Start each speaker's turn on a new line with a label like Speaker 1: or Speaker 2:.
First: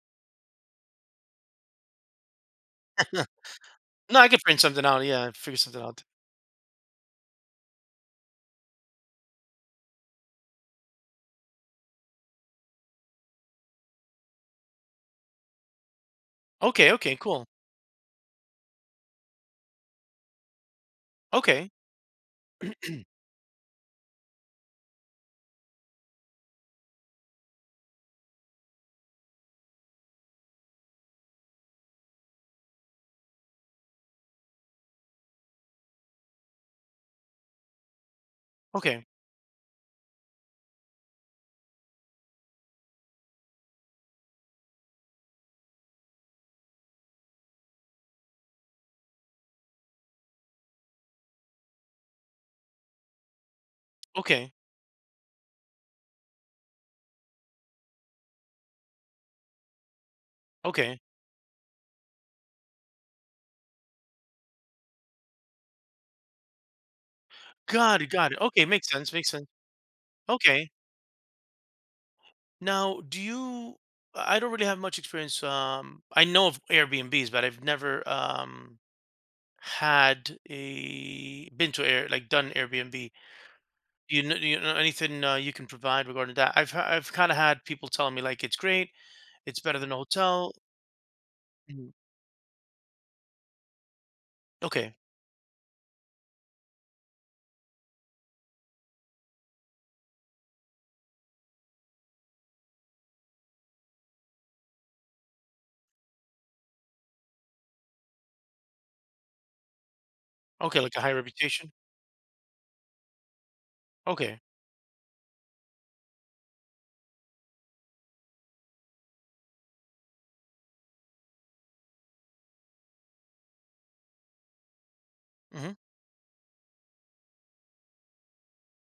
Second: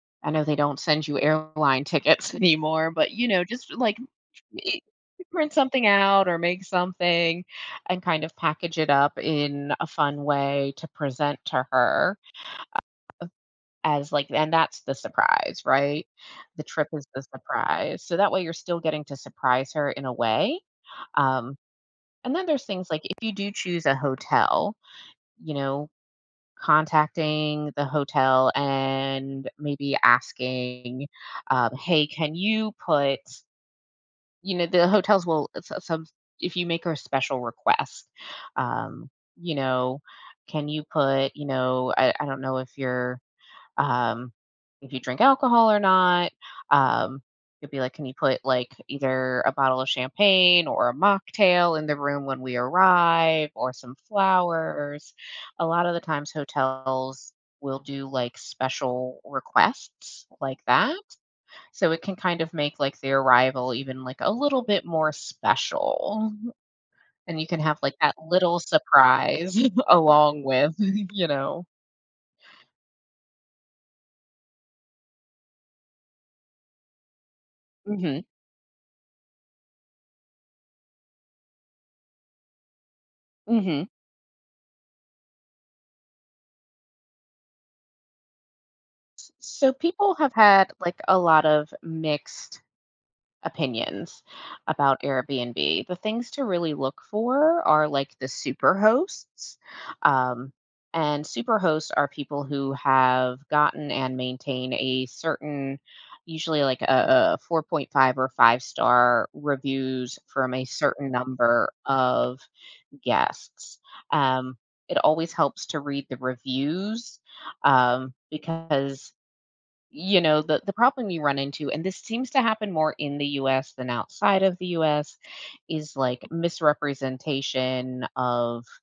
Speaker 1: I know they don't send you airline tickets anymore, but you know, just like
Speaker 2: No. I can print
Speaker 1: e
Speaker 2: something out. Yeah.
Speaker 1: print
Speaker 2: Figure something
Speaker 1: something
Speaker 2: out.
Speaker 1: out or make something and kind of package it up in a fun way to present to her, a uh, as like and that's the surprise, right? The trip
Speaker 2: Okay,
Speaker 1: is
Speaker 2: okay,
Speaker 1: the
Speaker 2: cool.
Speaker 1: surprise. So that way you're still getting to surprise her in a way. Um
Speaker 2: Okay.
Speaker 1: and then there's things like if you do choose a hotel, you know, contacting the hotel and maybe asking, um, "Hey, can you put" you know, the hotels will if s s some if you make her a special request,
Speaker 2: Okay.
Speaker 1: um, you know, "Can you put, you know" I I don't know if you're, um, if you drink alcohol or not. Um, it'd be like, "Can you put like either a bottle of champagne or a mocktail in the room when we arrive or some
Speaker 2: Okay.
Speaker 1: flowers?" A lot of the times hotels will do, like, special requests like that.
Speaker 2: Okay.
Speaker 1: So, it can kind of make like the arrival even like a little bit more special. And you can have like
Speaker 2: Got it,
Speaker 1: that
Speaker 2: got it,
Speaker 1: little
Speaker 2: okay. Makes sense, makes sense,
Speaker 1: surprise along
Speaker 2: okay.
Speaker 1: with, you know
Speaker 2: Now, do you I don't really have much experience, um, I know of Airbnbs, but I've never,
Speaker 1: Mhm.
Speaker 2: um, had a been to Air like, done Airbnb.
Speaker 1: Mhm.
Speaker 2: You kn you know anything, uh, you can provide regarding that? I've ha I've kinda had people telling me, like, "It's great,
Speaker 1: S
Speaker 2: it's
Speaker 1: so
Speaker 2: better than a
Speaker 1: people have
Speaker 2: hotel."
Speaker 1: had, like, a lot of
Speaker 2: Mhm.
Speaker 1: mixed opinions
Speaker 2: Okay.
Speaker 1: about Airbnb. The things to really look for are like the super hosts. Um, and super hosts are people who have gotten and maintain a certain, usually like a a 4.5 or five-star reviews from a
Speaker 2: Okay, like, a
Speaker 1: certain
Speaker 2: high
Speaker 1: number
Speaker 2: reputation?
Speaker 1: of guests.
Speaker 2: Okay.
Speaker 1: Um, it always helps to read the reviews, um, because, you know, the the problem you run into and this seems to happen more in the US than outside of the US,
Speaker 2: Mhm.
Speaker 1: is like misrepresentation of